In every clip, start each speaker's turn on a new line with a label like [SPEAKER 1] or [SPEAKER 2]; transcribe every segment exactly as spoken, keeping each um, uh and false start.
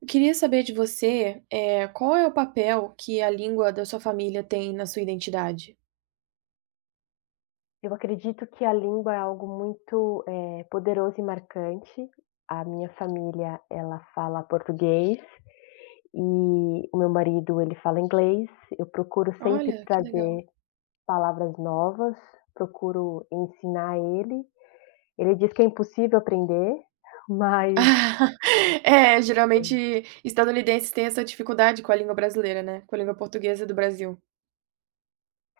[SPEAKER 1] Eu queria saber de você, eh, qual é o papel que a língua da sua família tem na sua identidade?
[SPEAKER 2] Eu acredito que a língua é algo muito, eh, poderoso e marcante. A minha família, ela fala português e o meu marido, ele fala inglês. Eu procuro sempre
[SPEAKER 1] Olha, que legal.
[SPEAKER 2] trazer palavras novas, procuro ensinar ele. Ele diz que é impossível aprender, mas
[SPEAKER 1] É, geralmente estadunidenses têm essa dificuldade com a língua brasileira, né, com a língua portuguesa do Brasil.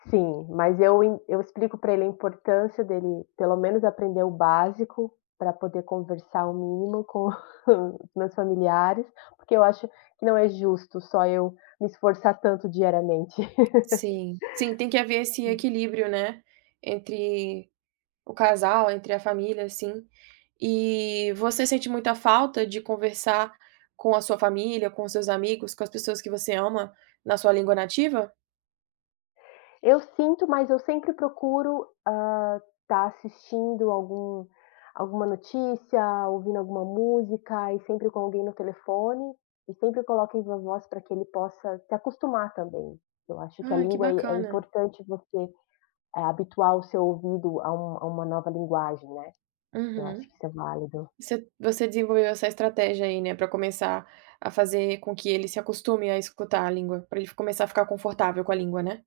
[SPEAKER 2] sim, mas eu en eu explico para ele a importância dele pelo menos aprender o básico, para poder conversar o mínimo com os meus familiares, porque eu acho que não é justo só eu me esforçar tanto diariamente.
[SPEAKER 1] Sim. Sim, tem que haver esse equilíbrio, né, entre o casal, entre a família, assim. E você sente muita falta de conversar com a sua família, com os seus amigos, com as pessoas que você ama na sua língua nativa?
[SPEAKER 2] Eu sinto, mas eu sempre procuro estar assistindo algum alguma notícia, ouvindo alguma música e sempre com alguém no telefone, e sempre coloco em viva voz para que ele possa se acostumar também. Eu acho que a
[SPEAKER 1] Ai, que
[SPEAKER 2] língua é é
[SPEAKER 1] bacana.
[SPEAKER 2] importante você é habituar o seu ouvido a um a uma nova linguagem, né, eu acho
[SPEAKER 1] Uhum.
[SPEAKER 2] que isso é válido.
[SPEAKER 1] Você você desenvolveu essa estratégia aí, né, pra começar a fazer com que ele se acostume a escutar a língua, pra ele começar a ficar confortável com a língua, né?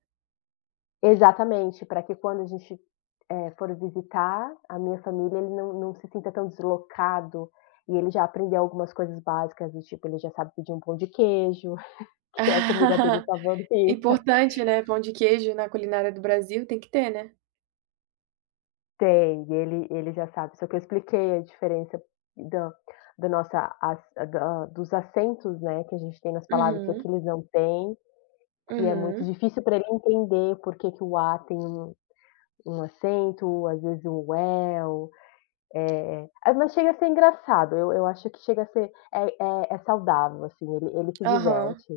[SPEAKER 2] Exatamente, para que quando a gente, eh, for visitar a minha família, ele não não se sinta tão deslocado, e ele já aprendeu algumas coisas básicas, do tipo, ele já sabe pedir um pão de queijo, que é a comida dele favorita.
[SPEAKER 1] Importante, né, pão de queijo na culinária do Brasil tem que ter, né?
[SPEAKER 2] Tem, e ele ele já sabe, só que eu expliquei a diferença da da nossa as da dos acentos, né, que a gente tem nas palavras, que aqui
[SPEAKER 1] Uhum,
[SPEAKER 2] eles não têm. Que é muito
[SPEAKER 1] uhum,
[SPEAKER 2] difícil para ele entender por que que o A tem um um acento, às vezes um é, ah, mas chega a ser engraçado, eu eu acho que chega a ser é é é saudável, assim, ele ele se
[SPEAKER 1] aham.
[SPEAKER 2] diverte,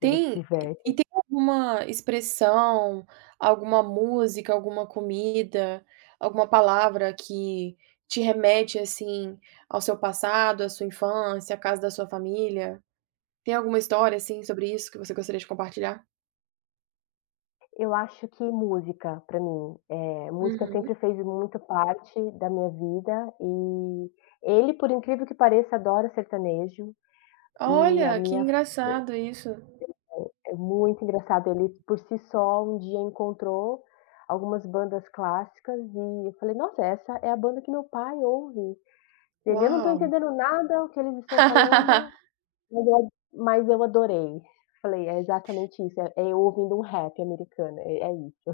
[SPEAKER 2] ele se
[SPEAKER 1] Tem e
[SPEAKER 2] diverte.
[SPEAKER 1] e tem alguma expressão, alguma música, alguma comida, alguma palavra que te remete, assim, ao seu passado, à sua infância, à casa da sua família? Tem alguma história, assim, sobre isso que você gostaria de compartilhar?
[SPEAKER 2] Eu acho que música para mim, é música
[SPEAKER 1] Uhum.
[SPEAKER 2] sempre fez muito parte da minha vida e ele, por incrível que pareça, adora sertanejo e a
[SPEAKER 1] Olha, que
[SPEAKER 2] minha.
[SPEAKER 1] engraçado isso.
[SPEAKER 2] É muito engraçado, ele por si só um dia encontrou algumas bandas clássicas e eu falei: "Nossa, essa é a banda que meu pai ouve". Ele: "Eu não estou
[SPEAKER 1] Uau.
[SPEAKER 2] entendendo nada o que eles estão falando, mas eu a mas eu adorei". Falei: "É exatamente isso, é é eu ouvindo um rap americano, é é isso".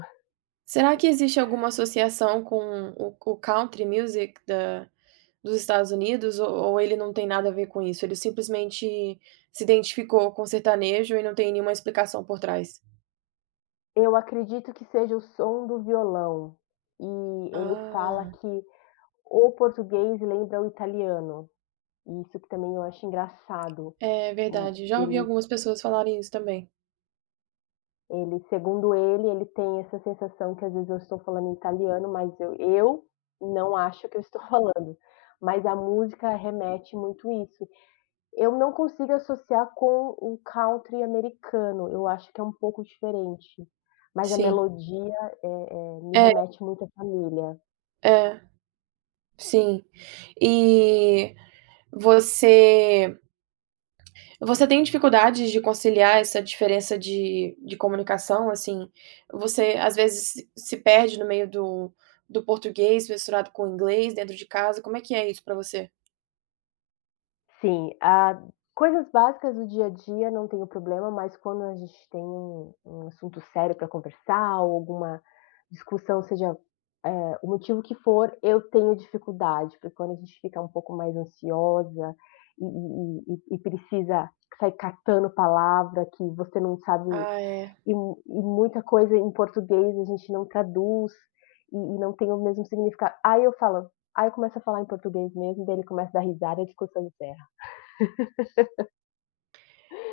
[SPEAKER 1] Será que existe alguma associação com o o country music da dos Estados Unidos ou ou ele não tem nada a ver com isso? Ele simplesmente se identificou com sertanejo e não tem nenhuma explicação por trás?
[SPEAKER 2] Eu acredito que seja o som do violão, e ele fala
[SPEAKER 1] Ah,
[SPEAKER 2] que o português lembra o italiano, e isso que também eu acho engraçado.
[SPEAKER 1] é
[SPEAKER 2] Hum,
[SPEAKER 1] verdade. Já ouvi
[SPEAKER 2] ele.
[SPEAKER 1] algumas pessoas falarem isso também.
[SPEAKER 2] Ele segundo ele, ele tem essa sensação que às vezes eu estou falando em italiano, mas eu eu não acho que eu estou falando, mas a música remete muito isso. Eu não consigo associar com o country americano, eu acho que é um pouco diferente, mas a
[SPEAKER 1] Sim.
[SPEAKER 2] melodia, eh eh, me
[SPEAKER 1] É,
[SPEAKER 2] remete muito à família.
[SPEAKER 1] é, sim. E você. Você tem dificuldades de conciliar essa diferença de de comunicação, assim? Você, às vezes, se se perde no meio do do português misturado com o inglês dentro de casa, como é que é isso pra você?
[SPEAKER 2] Sim, a coisas básicas do dia a dia não tenho problema, mas quando a gente tem um um assunto sério para conversar ou alguma discussão, seja, eh, o motivo que for, eu tenho dificuldade, porque quando a gente fica um pouco mais ansiosa e e e e precisa sair catando palavra que você não sabe,
[SPEAKER 1] Ah, é.
[SPEAKER 2] e mu e muita coisa em português a gente não traduz, e e não tem o mesmo significado. Aí eu falo aí eu começo a falar em português mesmo, daí ele começa a dar risada e a discussão encerra.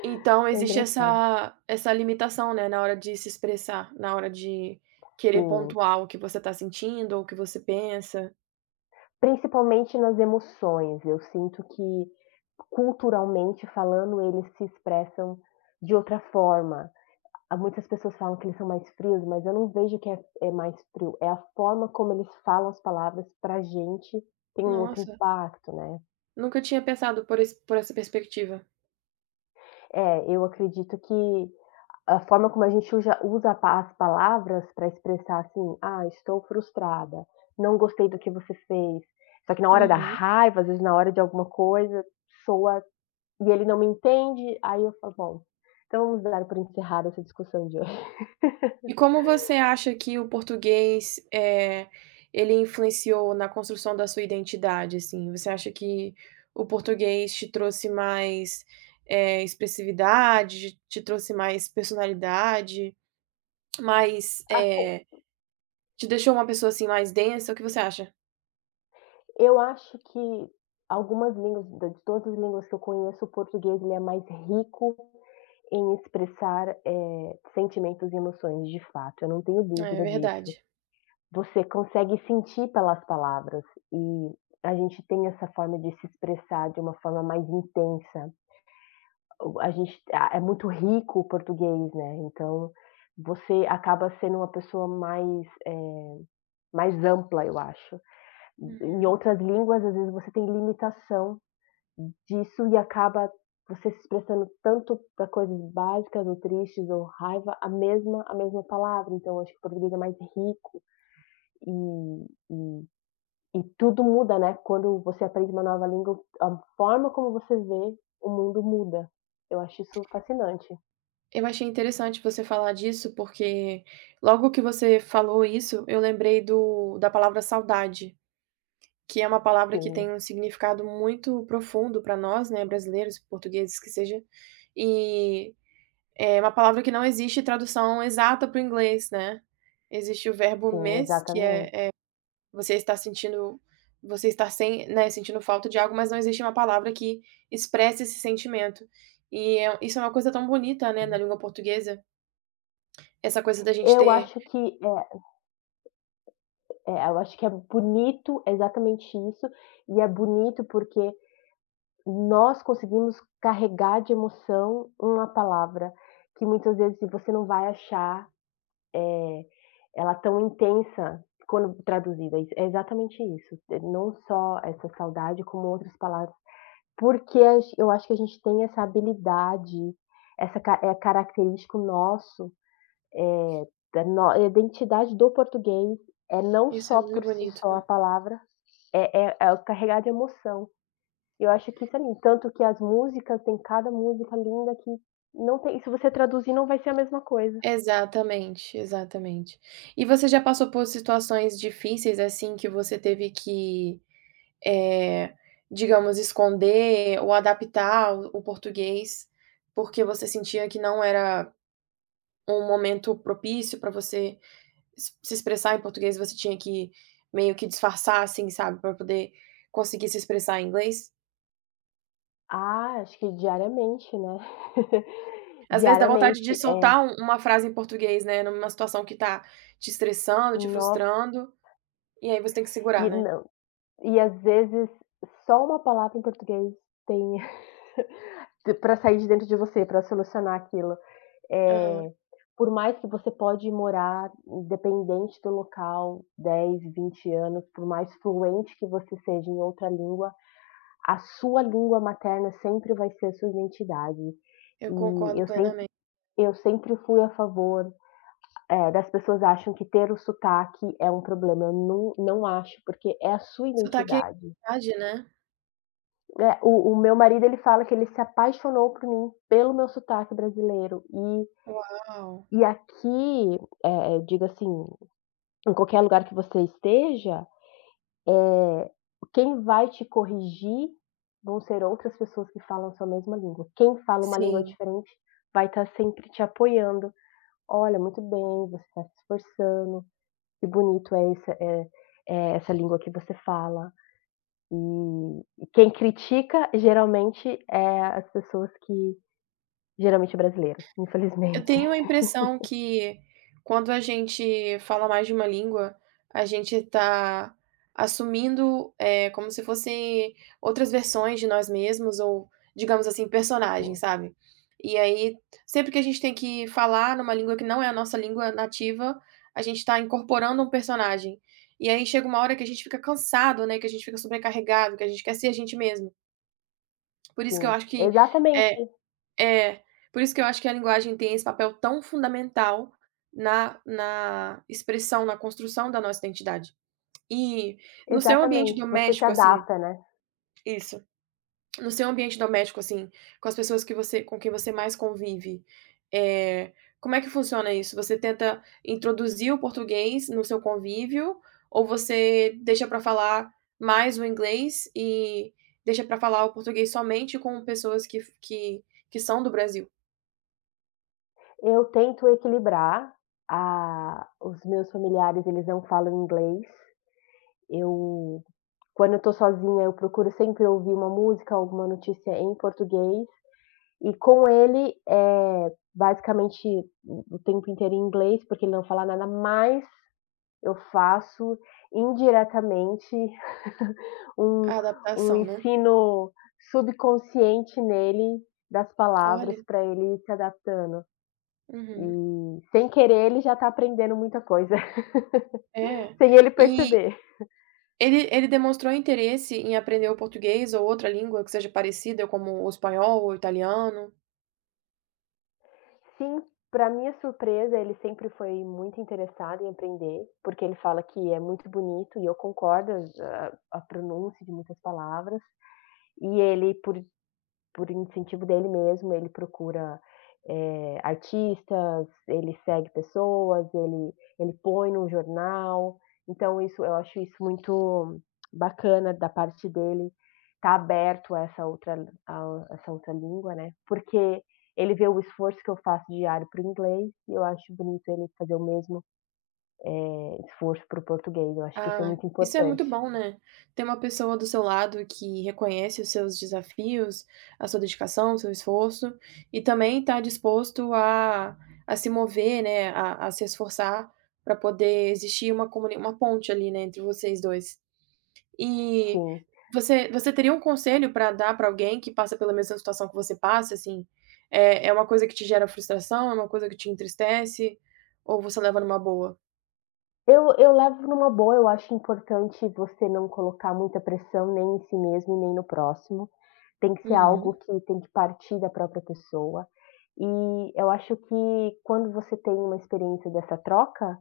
[SPEAKER 1] Então
[SPEAKER 2] É
[SPEAKER 1] existe
[SPEAKER 2] engraçado.
[SPEAKER 1] essa essa limitação, né, na hora de se expressar, na hora de querer
[SPEAKER 2] Sim,
[SPEAKER 1] pontuar o que você tá sentindo ou o que você pensa.
[SPEAKER 2] principalmente nas emoções, eu sinto que culturalmente falando, eles se expressam de outra forma. Há muitas pessoas falam que eles são mais frios, mas eu não vejo que é é mais frio, é a forma como eles falam as palavras pra gente, tem um outro
[SPEAKER 1] Nossa,
[SPEAKER 2] impacto, né.
[SPEAKER 1] nunca tinha pensado por esse por essa perspectiva.
[SPEAKER 2] É, eu acredito que a forma como a gente uja usa pa as palavras para expressar, assim: "Ah, estou frustrada", "Não gostei do que você fez", só que na hora da
[SPEAKER 1] Uhum.
[SPEAKER 2] raiva, às vezes na hora de alguma coisa, soa e ele não me entende, aí eu falo, bom, então vamos dar por encerrada essa discussão de hoje.
[SPEAKER 1] E como você acha que o português, eh, ele influenciou na construção da sua identidade, assim? Você acha que o português te trouxe mais, eh, expressividade, te trouxe mais personalidade, mais, eh, te deixou uma pessoa, assim, mais densa? O que você acha?
[SPEAKER 2] Eu acho que algumas línguas, de todas as línguas que eu conheço, o português ele é mais rico em expressar é, sentimentos e emoções, de fato, eu não tenho
[SPEAKER 1] É é
[SPEAKER 2] dúvida disso.
[SPEAKER 1] verdade.
[SPEAKER 2] Você consegue sentir pelas palavras e a gente tem essa forma de se expressar de uma forma mais intensa. O a gente a É muito rico o português, né, então você acaba sendo uma pessoa mais, eh, mais ampla, eu acho. Em
[SPEAKER 1] Uhum.
[SPEAKER 2] outras línguas, às vezes, você tem limitação disso e acaba você se expressando tanto para coisas básicas ou tristes ou raiva, a mesma a mesma palavra, então eu acho que o português é mais rico e e e tudo muda, né, quando você aprende uma nova língua, a forma como você vê o mundo muda. Eu acho isso fascinante.
[SPEAKER 1] Eu achei interessante você falar disso, porque logo que você falou isso, eu lembrei do da palavra saudade. Que é uma palavra que
[SPEAKER 2] Sim.
[SPEAKER 1] tem um significado muito profundo para nós, né, brasileiros, portugueses que seja, e é uma palavra que não existe tradução exata para o inglês, né. Existe o verbo
[SPEAKER 2] Sim,
[SPEAKER 1] miss, que
[SPEAKER 2] exatamente.
[SPEAKER 1] é é você está sentindo você está sem né, sentindo falta de algo, mas não existe uma palavra que expresse esse sentimento. E é isso é uma coisa tão bonita, né, na
[SPEAKER 2] Sim.
[SPEAKER 1] língua portuguesa, essa coisa da gente
[SPEAKER 2] Eu
[SPEAKER 1] ter
[SPEAKER 2] acho que é É, eu acho que é bonito exatamente isso, e é bonito porque nós conseguimos carregar de emoção uma palavra que muitas vezes você não vai achar, eh, ela tão intensa quando traduzida. Isso é exatamente isso, é não só essa saudade, como outras palavras, porque a gen eu acho que a gente tem essa habilidade, essa ca é característico nosso. Da no a identidade do português é não
[SPEAKER 1] isso é
[SPEAKER 2] só
[SPEAKER 1] muito
[SPEAKER 2] por si
[SPEAKER 1] bonito.
[SPEAKER 2] só a palavra, é é é carregada de emoção. E eu acho que isso é lindo, tanto que as músicas, tem cada música linda que não tem, se você traduzir não vai ser a mesma coisa.
[SPEAKER 1] Exatamente, exatamente. E você já passou por situações difíceis, assim, que você teve que, eh, digamos, esconder ou adaptar o o português, porque você sentia que não era um momento propício para você se se expressar em português, você tinha que meio que disfarçar, assim, sabe, para poder conseguir se expressar em inglês?
[SPEAKER 2] Ah, acho que diariamente, né.
[SPEAKER 1] Às vezes dá vontade
[SPEAKER 2] Diariamente,
[SPEAKER 1] de
[SPEAKER 2] é.
[SPEAKER 1] soltar um uma frase em português, né, numa situação que tá te estressando, te
[SPEAKER 2] Nossa,
[SPEAKER 1] frustrando, e aí você tem que segurar,
[SPEAKER 2] e
[SPEAKER 1] né?
[SPEAKER 2] não e às vezes só uma palavra em português tem para sair de dentro de você, para solucionar aquilo.
[SPEAKER 1] Aham,
[SPEAKER 2] Eh, por mais que você pode morar, independente do local, dez, vinte anos, por mais fluente que você seja em outra língua, a sua língua materna sempre vai ser a sua identidade.
[SPEAKER 1] eu
[SPEAKER 2] E
[SPEAKER 1] concordo
[SPEAKER 2] eu sempre
[SPEAKER 1] plenamente.
[SPEAKER 2] eu sempre fui a favor, eh, das pessoas acham que ter o sotaque é um problema, eu não não acho, porque é a sua
[SPEAKER 1] Sotaque é
[SPEAKER 2] identidade.
[SPEAKER 1] identidade, né?
[SPEAKER 2] É, o o meu marido ele fala que ele se apaixonou por mim, pelo meu sotaque brasileiro, e
[SPEAKER 1] Uau!
[SPEAKER 2] e aqui, eh eh, digo assim, em qualquer lugar que você esteja, quem vai te corrigir vão ser outras pessoas que falam a sua mesma língua. Quem fala uma língua
[SPEAKER 1] Sim.
[SPEAKER 2] diferente vai estar sempre te apoiando. Olha, muito bem, você está se esforçando, que bonito é essa, é, é essa língua que você fala. E, e quem critica geralmente é as pessoas que geralmente é brasileiro,
[SPEAKER 1] Eu
[SPEAKER 2] infelizmente.
[SPEAKER 1] tenho a impressão que quando a gente fala mais de uma língua, a gente está assumindo, eh, como se fossem outras versões de nós mesmos ou, digamos assim, personagens,
[SPEAKER 2] Sim.
[SPEAKER 1] sabe. E aí, sempre que a gente tem que falar numa língua que não é a nossa língua nativa, a gente está incorporando um personagem. E aí chega uma hora que a gente fica cansado, né, que a gente fica sobrecarregado, que a gente quer ser a gente mesmo. Por isso que eu
[SPEAKER 2] Sim,
[SPEAKER 1] acho que,
[SPEAKER 2] exatamente,
[SPEAKER 1] eh é, por isso que eu acho que a linguagem tem esse papel tão fundamental na na expressão, na construção da nossa identidade. E no seu ambiente
[SPEAKER 2] exatamente. Você se
[SPEAKER 1] doméstico, assim
[SPEAKER 2] adapta, né?
[SPEAKER 1] isso. No seu ambiente doméstico, assim, com as pessoas que você com quem você mais convive, eh, como é que funciona isso? Você tenta introduzir o português no seu convívio ou você deixa para falar mais o inglês e deixa para falar o português somente com pessoas que que que são do Brasil?
[SPEAKER 2] Eu tento equilibrar, ah, os meus familiares eles não falam inglês, eu quando eu estou sozinha eu procuro sempre ouvir uma música, alguma notícia em português, e com ele é basicamente o o tempo inteiro em inglês, porque ele não fala nada, mas eu faço indiretamente um
[SPEAKER 1] A
[SPEAKER 2] um
[SPEAKER 1] adaptação, né.
[SPEAKER 2] ensino subconsciente nele das
[SPEAKER 1] Olha,
[SPEAKER 2] palavras para ele ir se adaptando.
[SPEAKER 1] uhum.
[SPEAKER 2] E sem querer ele já está aprendendo muita coisa,
[SPEAKER 1] É.
[SPEAKER 2] sem ele
[SPEAKER 1] E
[SPEAKER 2] perceber.
[SPEAKER 1] ele ele demonstrou interesse em aprender o português ou outra língua que seja parecida, como o espanhol ou o italiano?
[SPEAKER 2] Sim, para minha surpresa, ele sempre foi muito interessado em aprender, porque ele fala que é muito bonito e eu concordo, a, a pronúncia de muitas palavras. E ele, por Por incentivo dele mesmo, ele procura, eh, artistas, ele segue pessoas, ele ele põe no jornal. Então isso, eu acho isso muito bacana da parte dele, tá aberto a essa outra, a essa outra língua, né, porque ele vê o esforço que eu faço diário para o inglês e eu acho bonito ele fazer o mesmo, eh, esforço para o português. Eu acho que isso é
[SPEAKER 1] Ah,
[SPEAKER 2] muito
[SPEAKER 1] isso é muito
[SPEAKER 2] importante.
[SPEAKER 1] bom, né. Ter uma pessoa do seu lado que reconhece os seus desafios, a sua dedicação, o seu esforço, e também está disposto a a se mover, né, a a se esforçar para poder existir uma comuni uma ponte ali, né, entre vocês dois. E
[SPEAKER 2] Sim.
[SPEAKER 1] você você teria um conselho para dar para alguém que passa pela mesma situação que você passa, assim? É é uma coisa que te gera frustração, é uma coisa que te entristece, ou você leva numa boa?
[SPEAKER 2] Eu eu levo numa boa, eu acho importante você não colocar muita pressão nem em si mesmo e nem no próximo. Tem que ser algo
[SPEAKER 1] Uhum,
[SPEAKER 2] que tem que partir da própria pessoa. E eu acho que quando você tem uma experiência dessa troca,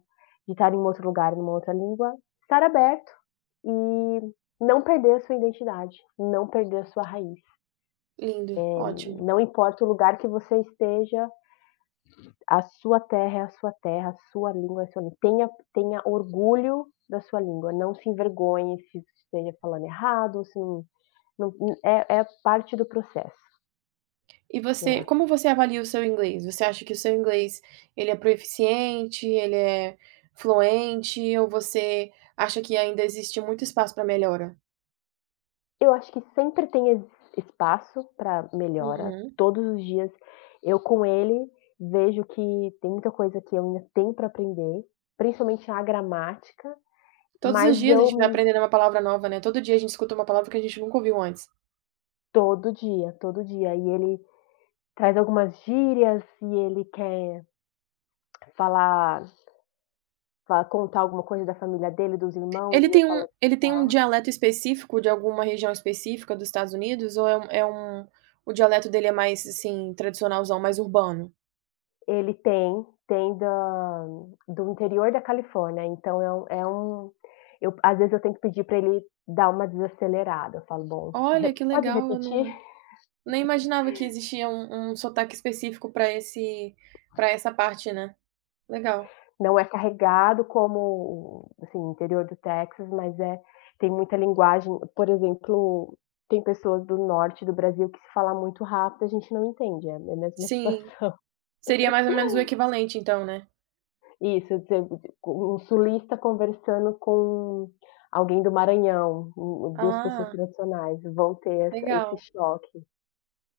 [SPEAKER 2] de estar em um outro lugar, numa outra língua, estar aberto e não perder a sua identidade, não perder a sua raiz.
[SPEAKER 1] lindo, ótimo.
[SPEAKER 2] Não importa o lugar que você esteja, a sua terra é a sua terra, a sua língua é a sua língua. Tenha tenha orgulho da sua língua, não se envergonhe se esteja falando errado, se não não é é parte do processo,
[SPEAKER 1] E
[SPEAKER 2] eu
[SPEAKER 1] você
[SPEAKER 2] acho.
[SPEAKER 1] como você avalia o seu inglês? Você acha que o seu inglês, ele é proeficiente, ele é fluente, ou você acha que ainda existe muito espaço para melhora?
[SPEAKER 2] Eu acho que sempre tem es espaço para melhora,
[SPEAKER 1] Uhum.
[SPEAKER 2] todos os dias eu com ele vejo que tem muita coisa que eu ainda tenho para aprender, principalmente a gramática,
[SPEAKER 1] Todos os
[SPEAKER 2] mas
[SPEAKER 1] dias a gente vai
[SPEAKER 2] eu
[SPEAKER 1] aprendendo uma palavra nova, né, todo dia a gente escuta uma palavra que a gente nunca ouviu antes.
[SPEAKER 2] todo dia, todo dia, e ele traz algumas gírias e ele quer falar. Fa Contar alguma coisa da família dele, dos irmãos,
[SPEAKER 1] Ele
[SPEAKER 2] e eu
[SPEAKER 1] tem
[SPEAKER 2] falo
[SPEAKER 1] um
[SPEAKER 2] assim
[SPEAKER 1] ele tem um
[SPEAKER 2] tal.
[SPEAKER 1] dialeto específico de alguma região específica dos Estados Unidos ou é um é um o dialeto dele é mais, assim, tradicionalzão, mais urbano?
[SPEAKER 2] Ele tem, tem da do interior da Califórnia, então é um é um, eu às vezes eu tenho que pedir para ele dar uma desacelerada, eu falo: "Bom, re
[SPEAKER 1] Olha, que
[SPEAKER 2] pode
[SPEAKER 1] legal, eu
[SPEAKER 2] repetir?".
[SPEAKER 1] não nem imaginava que existia um um sotaque específico para esse para essa parte, né. Legal.
[SPEAKER 2] Não é carregado como, assim, interior do Texas, mas é, tem muita linguagem, por exemplo, tem pessoas do norte do Brasil que, se falar muito rápido, a gente não entende, é a mesma
[SPEAKER 1] Sim,
[SPEAKER 2] situação.
[SPEAKER 1] seria mais ou menos o equivalente então, né.
[SPEAKER 2] Isso, dizer, um sulista conversando com alguém do Maranhão, um duas pessoas
[SPEAKER 1] Ah,
[SPEAKER 2] tradicionais, vão ter essa esse
[SPEAKER 1] legal.
[SPEAKER 2] choque,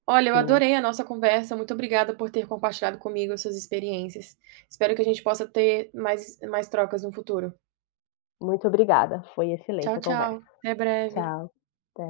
[SPEAKER 1] Olha, eu
[SPEAKER 2] sim.
[SPEAKER 1] adorei a nossa conversa, muito obrigada por ter compartilhado comigo as suas experiências. Espero que a gente possa ter mais mais trocas no futuro.
[SPEAKER 2] Muito obrigada, foi excelente
[SPEAKER 1] Tchau,
[SPEAKER 2] a conversa.
[SPEAKER 1] tchau. Até breve.
[SPEAKER 2] Tchau, até.